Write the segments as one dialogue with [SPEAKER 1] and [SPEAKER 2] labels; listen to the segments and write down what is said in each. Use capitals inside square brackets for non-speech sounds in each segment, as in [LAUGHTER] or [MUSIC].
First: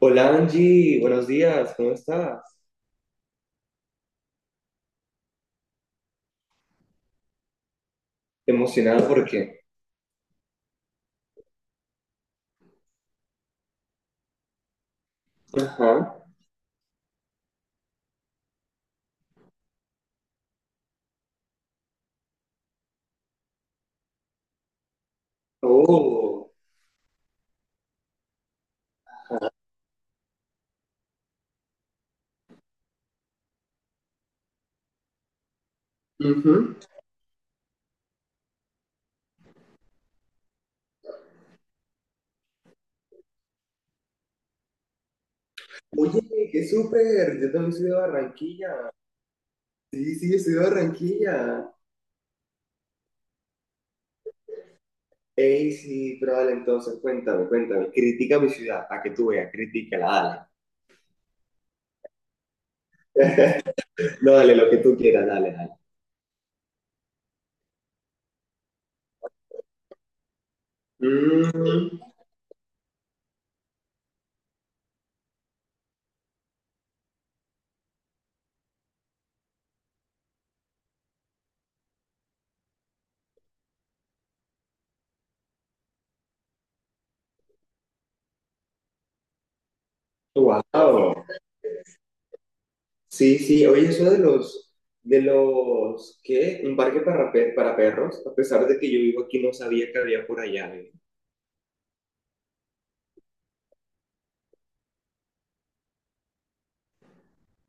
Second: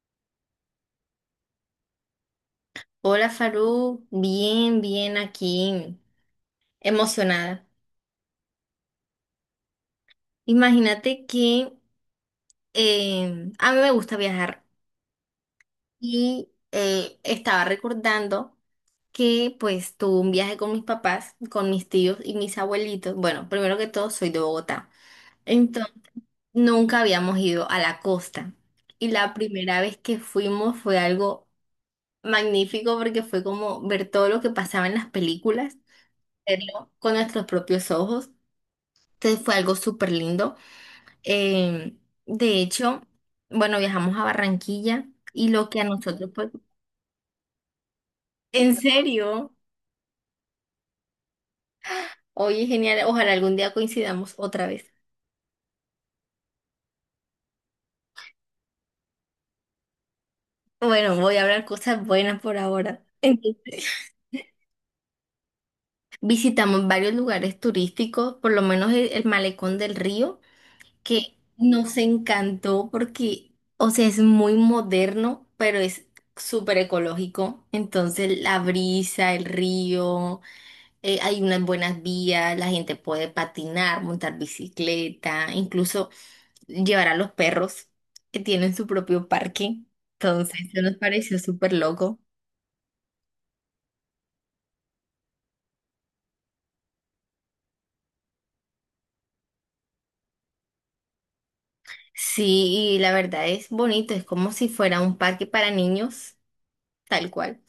[SPEAKER 1] Hola Angie, buenos días, ¿cómo estás?
[SPEAKER 2] Hola Farú, bien, bien aquí, emocionada.
[SPEAKER 1] Emocionado porque.
[SPEAKER 2] Imagínate que a mí me gusta viajar
[SPEAKER 1] Ajá.
[SPEAKER 2] y estaba recordando que pues tuve un viaje con mis papás, con mis tíos y mis abuelitos. Bueno, primero que todo soy de Bogotá. Entonces,
[SPEAKER 1] Oh.
[SPEAKER 2] nunca habíamos ido a la costa. Y la primera vez que fuimos fue algo magnífico porque fue como ver todo lo que pasaba en las películas,
[SPEAKER 1] Ujú.
[SPEAKER 2] verlo con nuestros propios ojos. Entonces fue algo súper lindo. Eh, de hecho, bueno, viajamos a Barranquilla y lo que a
[SPEAKER 1] Oye,
[SPEAKER 2] nosotros, pues,
[SPEAKER 1] qué súper. Yo también soy de
[SPEAKER 2] en
[SPEAKER 1] Barranquilla.
[SPEAKER 2] serio,
[SPEAKER 1] Sí, sí, yo soy de Barranquilla.
[SPEAKER 2] oye, genial, ojalá algún día coincidamos otra vez.
[SPEAKER 1] Ey, sí, pero dale, entonces, cuéntame, cuéntame. Critica mi ciudad, para que tú veas, critícala, dale.
[SPEAKER 2] Bueno, voy a hablar cosas buenas por ahora. Entonces,
[SPEAKER 1] No, dale, lo que tú quieras, dale, dale.
[SPEAKER 2] [LAUGHS] visitamos varios lugares turísticos, por lo menos el Malecón del Río, que nos
[SPEAKER 1] Mm,
[SPEAKER 2] encantó porque, o sea, es muy moderno, pero es súper ecológico. Entonces, la brisa, el río. Hay unas buenas vías, la gente puede patinar, montar bicicleta, incluso llevar a los perros que tienen su propio parque. Entonces, eso nos
[SPEAKER 1] wow.
[SPEAKER 2] pareció súper loco.
[SPEAKER 1] Sí, sí, oye, eso de los. De los, ¿qué? Un parque para perros, a pesar de que yo vivo aquí, no sabía que había por allá. ¿Eh?
[SPEAKER 2] Sí, y la verdad es bonito, es como si fuera un parque para niños, tal cual,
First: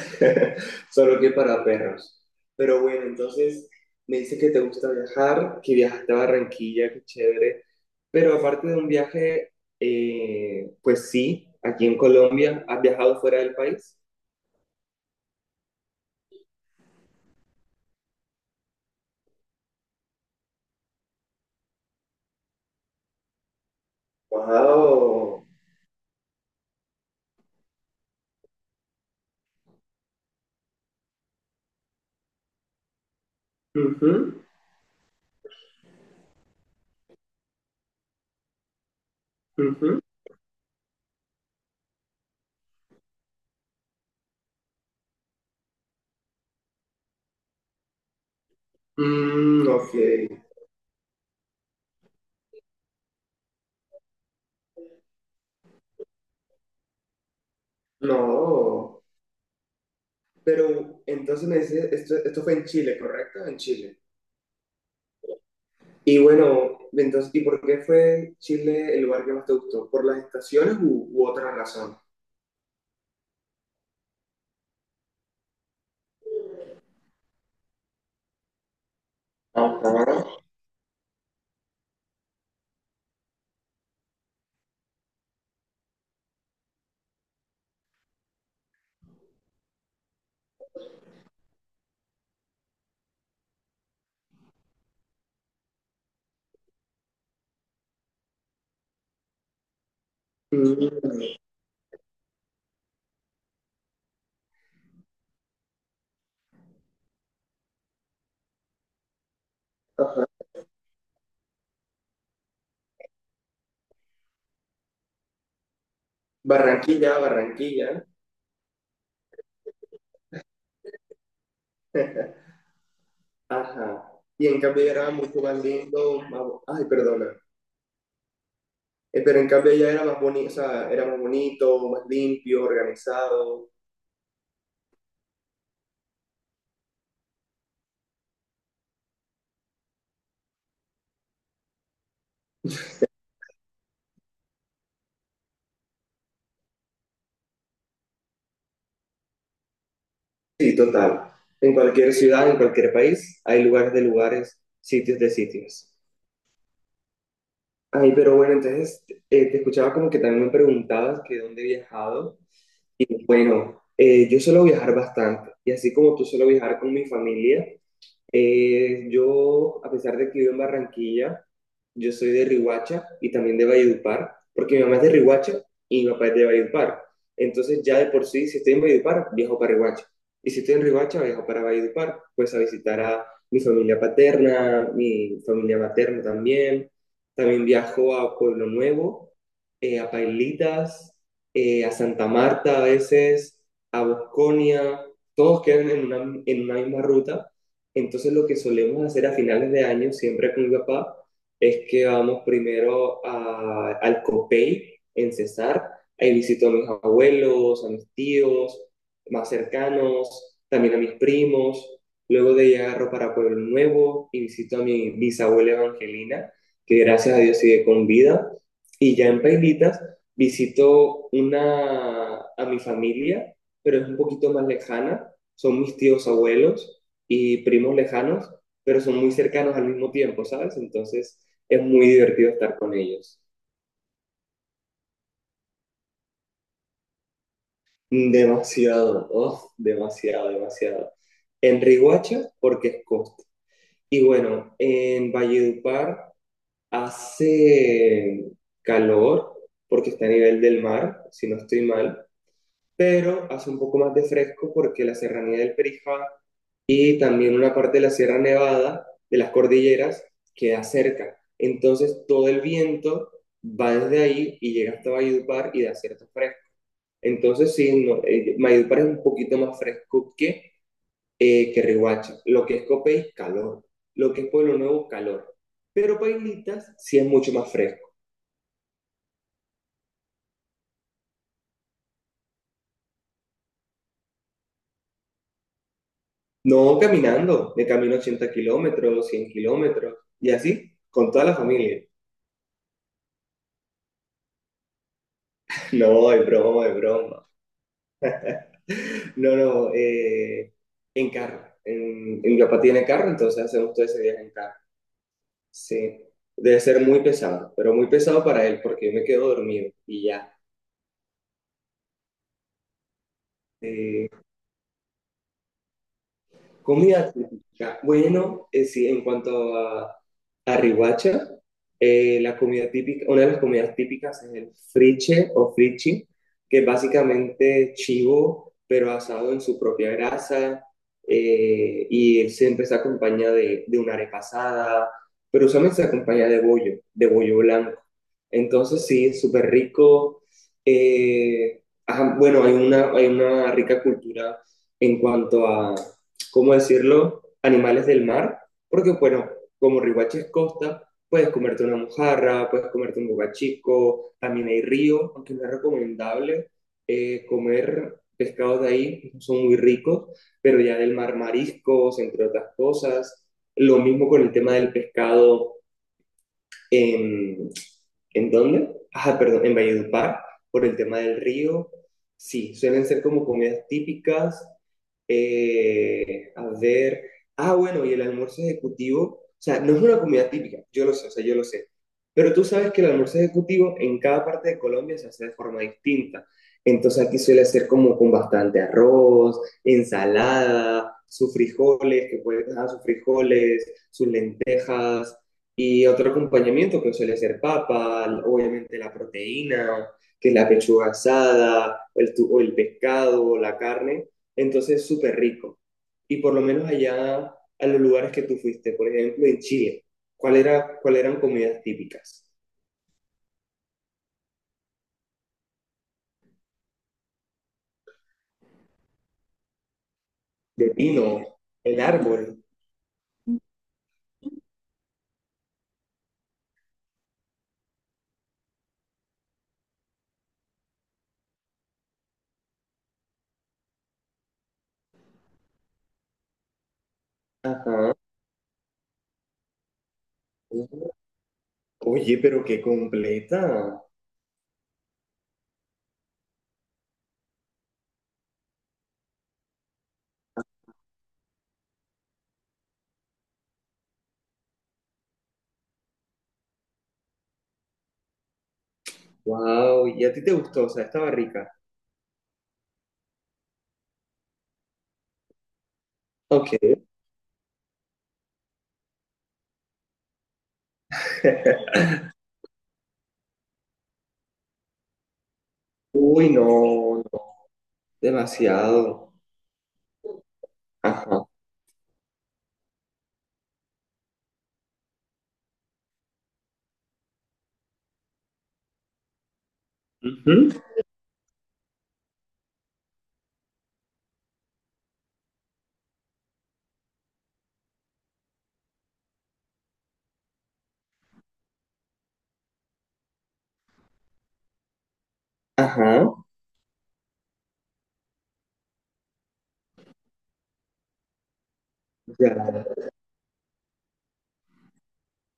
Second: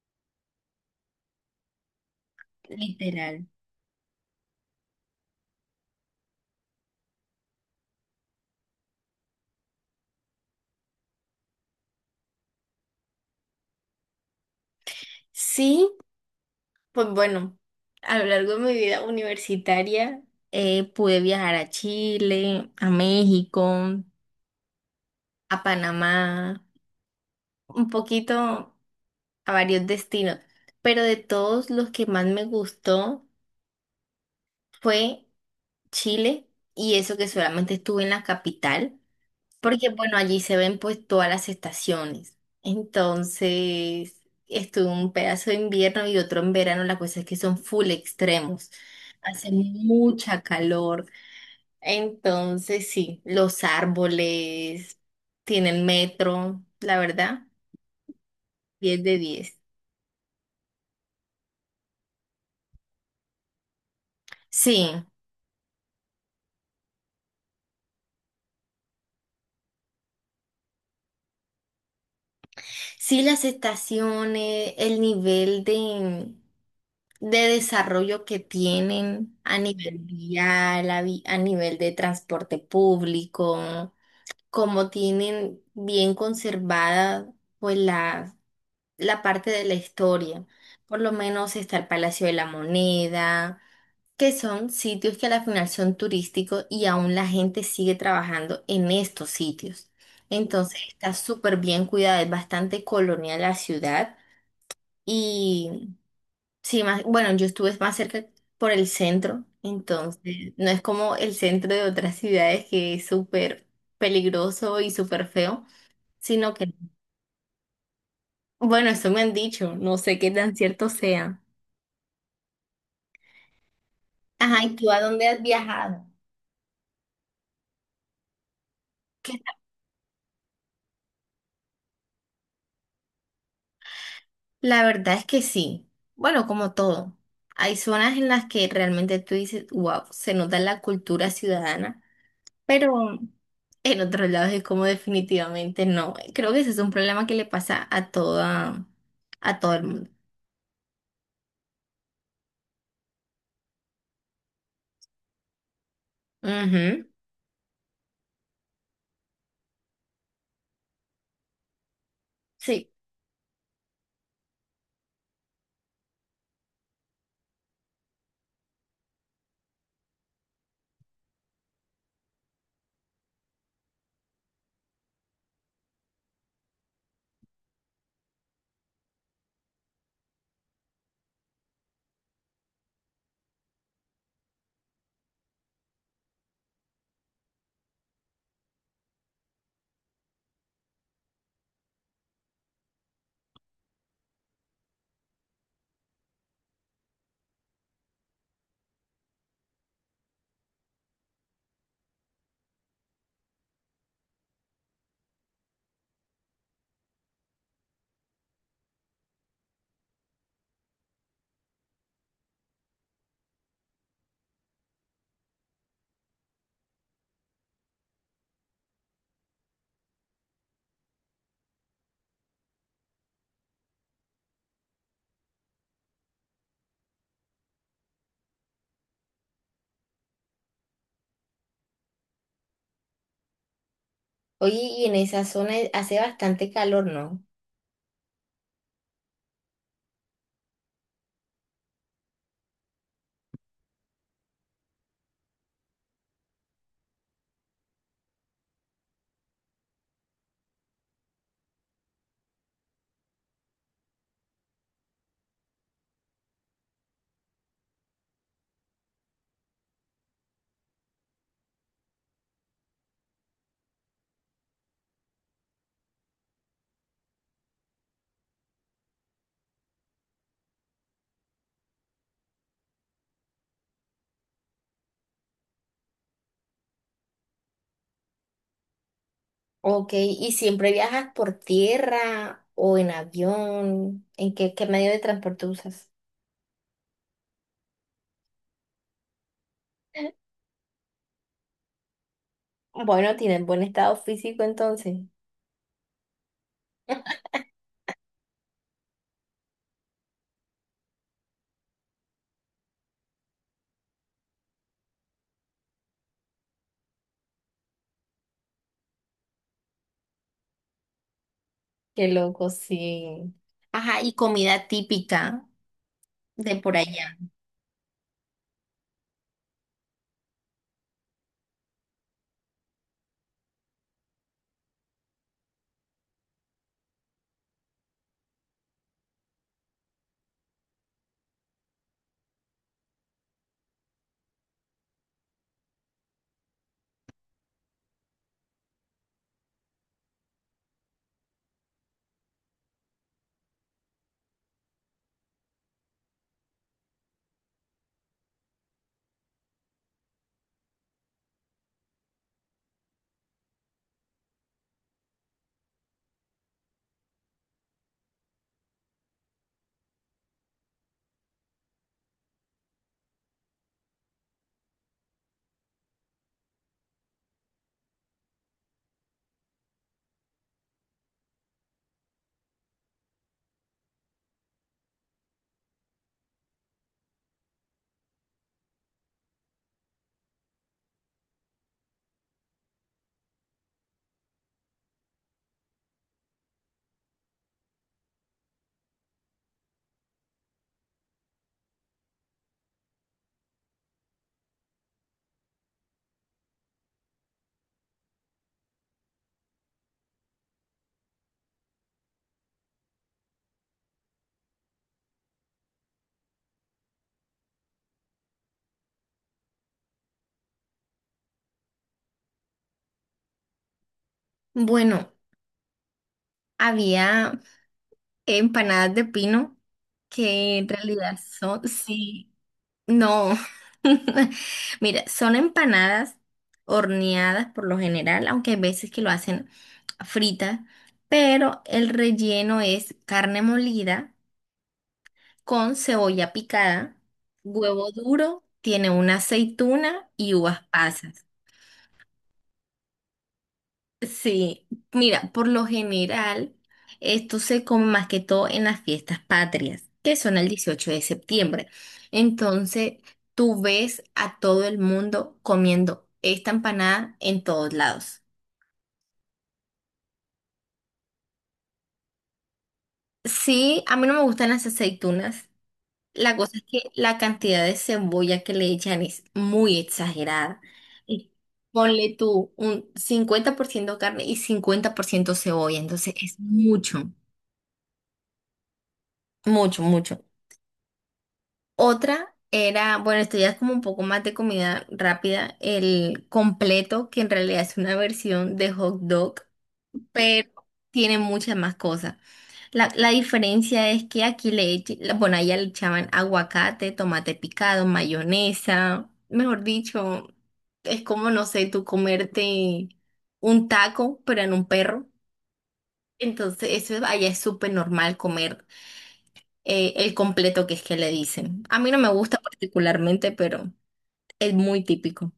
[SPEAKER 1] [LAUGHS] Solo que para perros. Pero bueno,
[SPEAKER 2] literal.
[SPEAKER 1] entonces me dice que te gusta viajar, que viajaste a Barranquilla, qué chévere. Pero aparte de un viaje, pues sí, aquí en Colombia, ¿has viajado fuera del país?
[SPEAKER 2] Sí, pues bueno, a lo largo de mi vida universitaria pude viajar a Chile, a México,
[SPEAKER 1] Wow.
[SPEAKER 2] a Panamá, un poquito. A varios destinos, pero de todos los que más me gustó
[SPEAKER 1] Ujú,
[SPEAKER 2] fue Chile y eso que solamente estuve en la capital, porque
[SPEAKER 1] ujú.
[SPEAKER 2] bueno, allí se ven pues todas las estaciones. Entonces, estuve un pedazo de invierno y otro en verano, la cosa es que son full extremos. Hace
[SPEAKER 1] Mm, ok,
[SPEAKER 2] mucha calor. Entonces, sí, los árboles tienen metro, la verdad, diez
[SPEAKER 1] no.
[SPEAKER 2] de diez,
[SPEAKER 1] Pero entonces me dice, esto fue en Chile, ¿correcto? En Chile.
[SPEAKER 2] Sí.
[SPEAKER 1] Y bueno, entonces, ¿y por qué fue Chile el lugar que más te gustó? ¿Por las estaciones u otra razón?
[SPEAKER 2] Sí, las estaciones, el nivel de desarrollo que tienen a nivel
[SPEAKER 1] Ajá.
[SPEAKER 2] vial, a nivel de transporte público, como tienen bien conservada pues la parte de la historia. Por lo menos está el Palacio de la Moneda, que son sitios que a la final son turísticos y aún la gente sigue trabajando en estos sitios. Entonces está
[SPEAKER 1] Mm,
[SPEAKER 2] súper bien cuidada, es bastante colonial la ciudad y sí, más, bueno, yo estuve más cerca por el centro,
[SPEAKER 1] ajá.
[SPEAKER 2] entonces no es como el centro de otras ciudades que es súper peligroso y súper feo, sino que,
[SPEAKER 1] Barranquilla, Barranquilla.
[SPEAKER 2] bueno, eso me han dicho, no sé qué tan cierto sea.
[SPEAKER 1] Ajá. Y en
[SPEAKER 2] Ajá, ¿y
[SPEAKER 1] cambio
[SPEAKER 2] tú
[SPEAKER 1] ella
[SPEAKER 2] a
[SPEAKER 1] era
[SPEAKER 2] dónde has
[SPEAKER 1] mucho más
[SPEAKER 2] viajado?
[SPEAKER 1] lindo, más ay, perdona. Pero en cambio ella era más bonito, o sea, era más bonito, más limpio, organizado.
[SPEAKER 2] La verdad es que sí. Bueno, como todo. Hay zonas en las que realmente tú dices, wow, se nota la cultura ciudadana, pero en otros lados es como definitivamente no. Creo que ese es un problema que le pasa a a todo el mundo.
[SPEAKER 1] Sí, total. En cualquier ciudad, en cualquier país, hay lugares de lugares, sitios de sitios.
[SPEAKER 2] Ujú,
[SPEAKER 1] Ay, pero bueno, entonces te escuchaba como que también me preguntabas que dónde he viajado.
[SPEAKER 2] sí.
[SPEAKER 1] Bueno, yo suelo viajar bastante y así como tú suelo viajar con mi familia. Yo, a pesar de que vivo en Barranquilla, yo soy de Riohacha y también de Valledupar, porque mi mamá es de Riohacha y mi papá es de Valledupar. Entonces ya de por sí, si estoy en Valledupar, viajo para Riohacha. Y si estoy en Riohacha, viajo para Valledupar, pues a visitar a mi familia paterna, mi familia materna también. También viajo a Pueblo Nuevo, a Pailitas, a Santa Marta a veces, a Bosconia. Todos quedan en una misma ruta. Entonces lo que solemos hacer a finales de año, siempre con mi papá, es que vamos primero al Copey en Cesar. Ahí visito a mis abuelos, a mis tíos más cercanos, también a mis primos. Luego de ahí agarro para Pueblo Nuevo y visito a mi bisabuela Evangelina, que gracias a Dios sigue con vida. Y ya en Pailitas visito a mi familia, pero es un poquito más lejana. Son mis tíos abuelos y primos lejanos, pero son muy cercanos al mismo tiempo, ¿sabes? Entonces es muy divertido estar con ellos.
[SPEAKER 2] Oye, y en esa zona hace bastante calor, ¿no?
[SPEAKER 1] Demasiado, oh, demasiado, demasiado. En Riguacha, porque es costa. Y bueno, en Valledupar hace calor, porque está a nivel del mar, si no estoy mal, pero hace un poco más de fresco porque la serranía del Perijá y también una parte de la Sierra Nevada, de las cordilleras, queda cerca. Entonces todo el viento va desde ahí y llega hasta Valledupar y da cierto fresco. Entonces sí, no, Valledupar es un poquito más fresco que Riohacha. Lo que es Copey, calor. Lo que es Pueblo Nuevo, calor. Pero Pailitas sí es mucho más fresco.
[SPEAKER 2] Ok, ¿y siempre viajas por tierra o en avión? ¿En qué, qué medio de transporte usas?
[SPEAKER 1] No caminando, de camino 80 kilómetros, 100 kilómetros
[SPEAKER 2] [LAUGHS]
[SPEAKER 1] y así, con toda la familia. [LAUGHS]
[SPEAKER 2] Bueno, tienes buen estado físico entonces.
[SPEAKER 1] No, es broma, es broma. No, no, en carro. En mi papá tiene carro, entonces hacemos todo ese viaje en carro. Sí, debe ser muy pesado, pero muy pesado para él porque yo me quedo dormido y ya.
[SPEAKER 2] Qué loco, sí. Ajá,
[SPEAKER 1] Eh,
[SPEAKER 2] y comida típica de por
[SPEAKER 1] Comida
[SPEAKER 2] allá.
[SPEAKER 1] típica. Bueno, sí, en cuanto a Riohacha, la comida típica, una de las comidas típicas es el friche o frichi, que es básicamente chivo, pero asado en su propia grasa, y siempre se acompaña de una arepa asada, pero usualmente se acompaña de bollo blanco. Entonces sí, es súper rico. Eh, ajá, bueno, hay una rica cultura en cuanto a, ¿cómo decirlo?, animales del mar, porque bueno, como Riohacha es costa, puedes comerte una mojarra, puedes comerte un bocachico, también hay río, aunque no es recomendable comer pescados de ahí, no son muy ricos, pero ya del mar mariscos, entre otras cosas. Lo mismo con el tema del pescado. ¿En, ¿En dónde? Ajá, perdón, en Valledupar, por el tema del río. Sí, suelen ser como comidas típicas. A ver, ah, bueno, y el almuerzo ejecutivo, o sea, no es una comida típica, yo lo sé, o sea, yo lo sé, pero tú sabes que el almuerzo ejecutivo en cada parte de Colombia se hace de forma distinta. Entonces aquí suele ser como con bastante arroz, ensalada, sus frijoles, que pueden dejar sus frijoles, sus lentejas, y otro acompañamiento que suele ser papa, obviamente la proteína, que es la pechuga asada, o el pescado, o la carne. Entonces, es súper rico. Y por lo menos allá a los lugares que tú fuiste, por ejemplo, en Chile, ¿cuál era, cuál eran comidas típicas?
[SPEAKER 2] Bueno, había empanadas de pino que
[SPEAKER 1] De
[SPEAKER 2] en realidad
[SPEAKER 1] Pino,
[SPEAKER 2] son,
[SPEAKER 1] el
[SPEAKER 2] sí,
[SPEAKER 1] árbol.
[SPEAKER 2] no. [LAUGHS] Mira, son empanadas horneadas por lo general, aunque hay veces que lo hacen fritas, pero el relleno es carne molida con cebolla picada, huevo
[SPEAKER 1] Ajá.
[SPEAKER 2] duro, tiene una aceituna y uvas pasas.
[SPEAKER 1] Oye, pero qué completa.
[SPEAKER 2] Sí, mira, por lo general, esto se come más que todo en las fiestas patrias, que son el 18 de septiembre. Entonces, tú ves a todo el mundo comiendo esta empanada en todos lados.
[SPEAKER 1] Wow, ¿y a ti te gustó? O sea, estaba rica.
[SPEAKER 2] Sí, a mí no me gustan las aceitunas. La cosa
[SPEAKER 1] Ok.
[SPEAKER 2] es que la cantidad de cebolla que le echan es muy exagerada. Y
[SPEAKER 1] [LAUGHS]
[SPEAKER 2] ponle tú un 50% carne y 50% cebolla, entonces
[SPEAKER 1] Uy,
[SPEAKER 2] es
[SPEAKER 1] no,
[SPEAKER 2] mucho.
[SPEAKER 1] no, demasiado.
[SPEAKER 2] Mucho, mucho.
[SPEAKER 1] Ajá,
[SPEAKER 2] Otra era, bueno, esto ya es como un poco más de comida rápida, el completo, que en realidad es una versión de hot dog,
[SPEAKER 1] ujú.
[SPEAKER 2] pero tiene muchas más cosas. La diferencia es que aquí le, eche- la- bueno, allá le echaban aguacate, tomate picado, mayonesa, mejor dicho, es como, no sé, tú comerte un taco, pero en un perro.
[SPEAKER 1] Ajá,
[SPEAKER 2] Entonces, eso es- allá es súper normal comer el completo que es que le dicen. A mí no me gusta
[SPEAKER 1] ya.
[SPEAKER 2] particularmente, pero... Es muy típico.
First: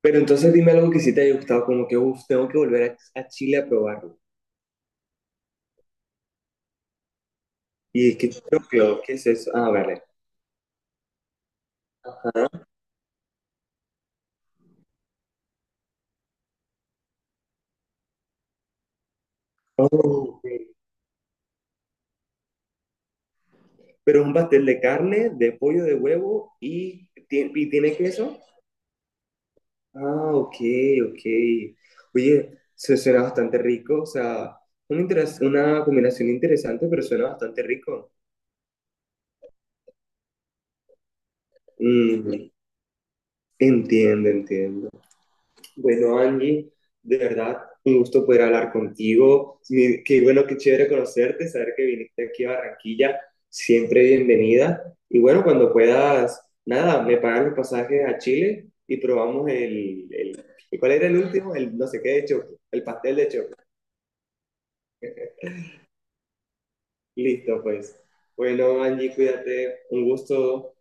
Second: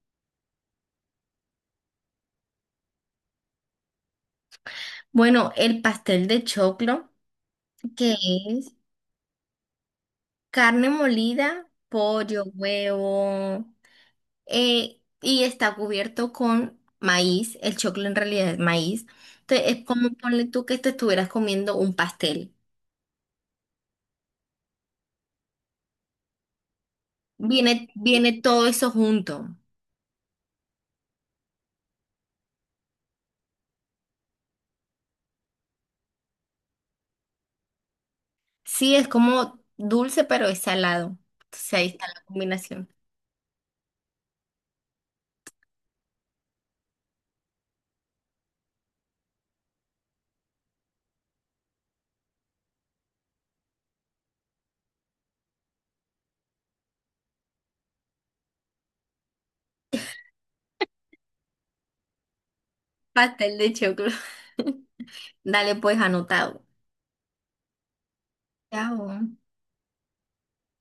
[SPEAKER 1] Pero entonces dime algo que sí te haya gustado, como que, uff, tengo que volver a Chile a probarlo.
[SPEAKER 2] Bueno, el pastel de choclo,
[SPEAKER 1] Y
[SPEAKER 2] que
[SPEAKER 1] es que
[SPEAKER 2] es
[SPEAKER 1] choclo, ¿qué es eso? Ah, vale.
[SPEAKER 2] carne molida, pollo,
[SPEAKER 1] Ajá.
[SPEAKER 2] huevo, y está cubierto con maíz. El choclo en realidad es maíz. Entonces, es
[SPEAKER 1] Oh,
[SPEAKER 2] como ponle
[SPEAKER 1] ok.
[SPEAKER 2] tú que te estuvieras comiendo un pastel.
[SPEAKER 1] Pero es un pastel de carne, de pollo, de huevo y
[SPEAKER 2] Viene,
[SPEAKER 1] tiene queso.
[SPEAKER 2] viene todo eso junto.
[SPEAKER 1] Ah, ok, ok. Oye, se suena bastante rico, o sea, una combinación interesante, pero suena bastante rico.
[SPEAKER 2] Sí, es como dulce, pero es salado. Entonces, ahí está la
[SPEAKER 1] Mm.
[SPEAKER 2] combinación.
[SPEAKER 1] Entiendo, entiendo. Bueno, Angie, de verdad, un gusto poder hablar contigo. Qué bueno, qué chévere conocerte, saber que viniste aquí a Barranquilla. Siempre bienvenida. Y bueno, cuando puedas, nada, me pagan los pasajes a Chile y probamos el. ¿Cuál era el último? El no sé qué de choco, el pastel de choco.
[SPEAKER 2] Pastel de choclo. [LAUGHS] Dale, pues anotado.
[SPEAKER 1] Listo, pues. Bueno, Angie,
[SPEAKER 2] Chao.
[SPEAKER 1] cuídate. Un gusto.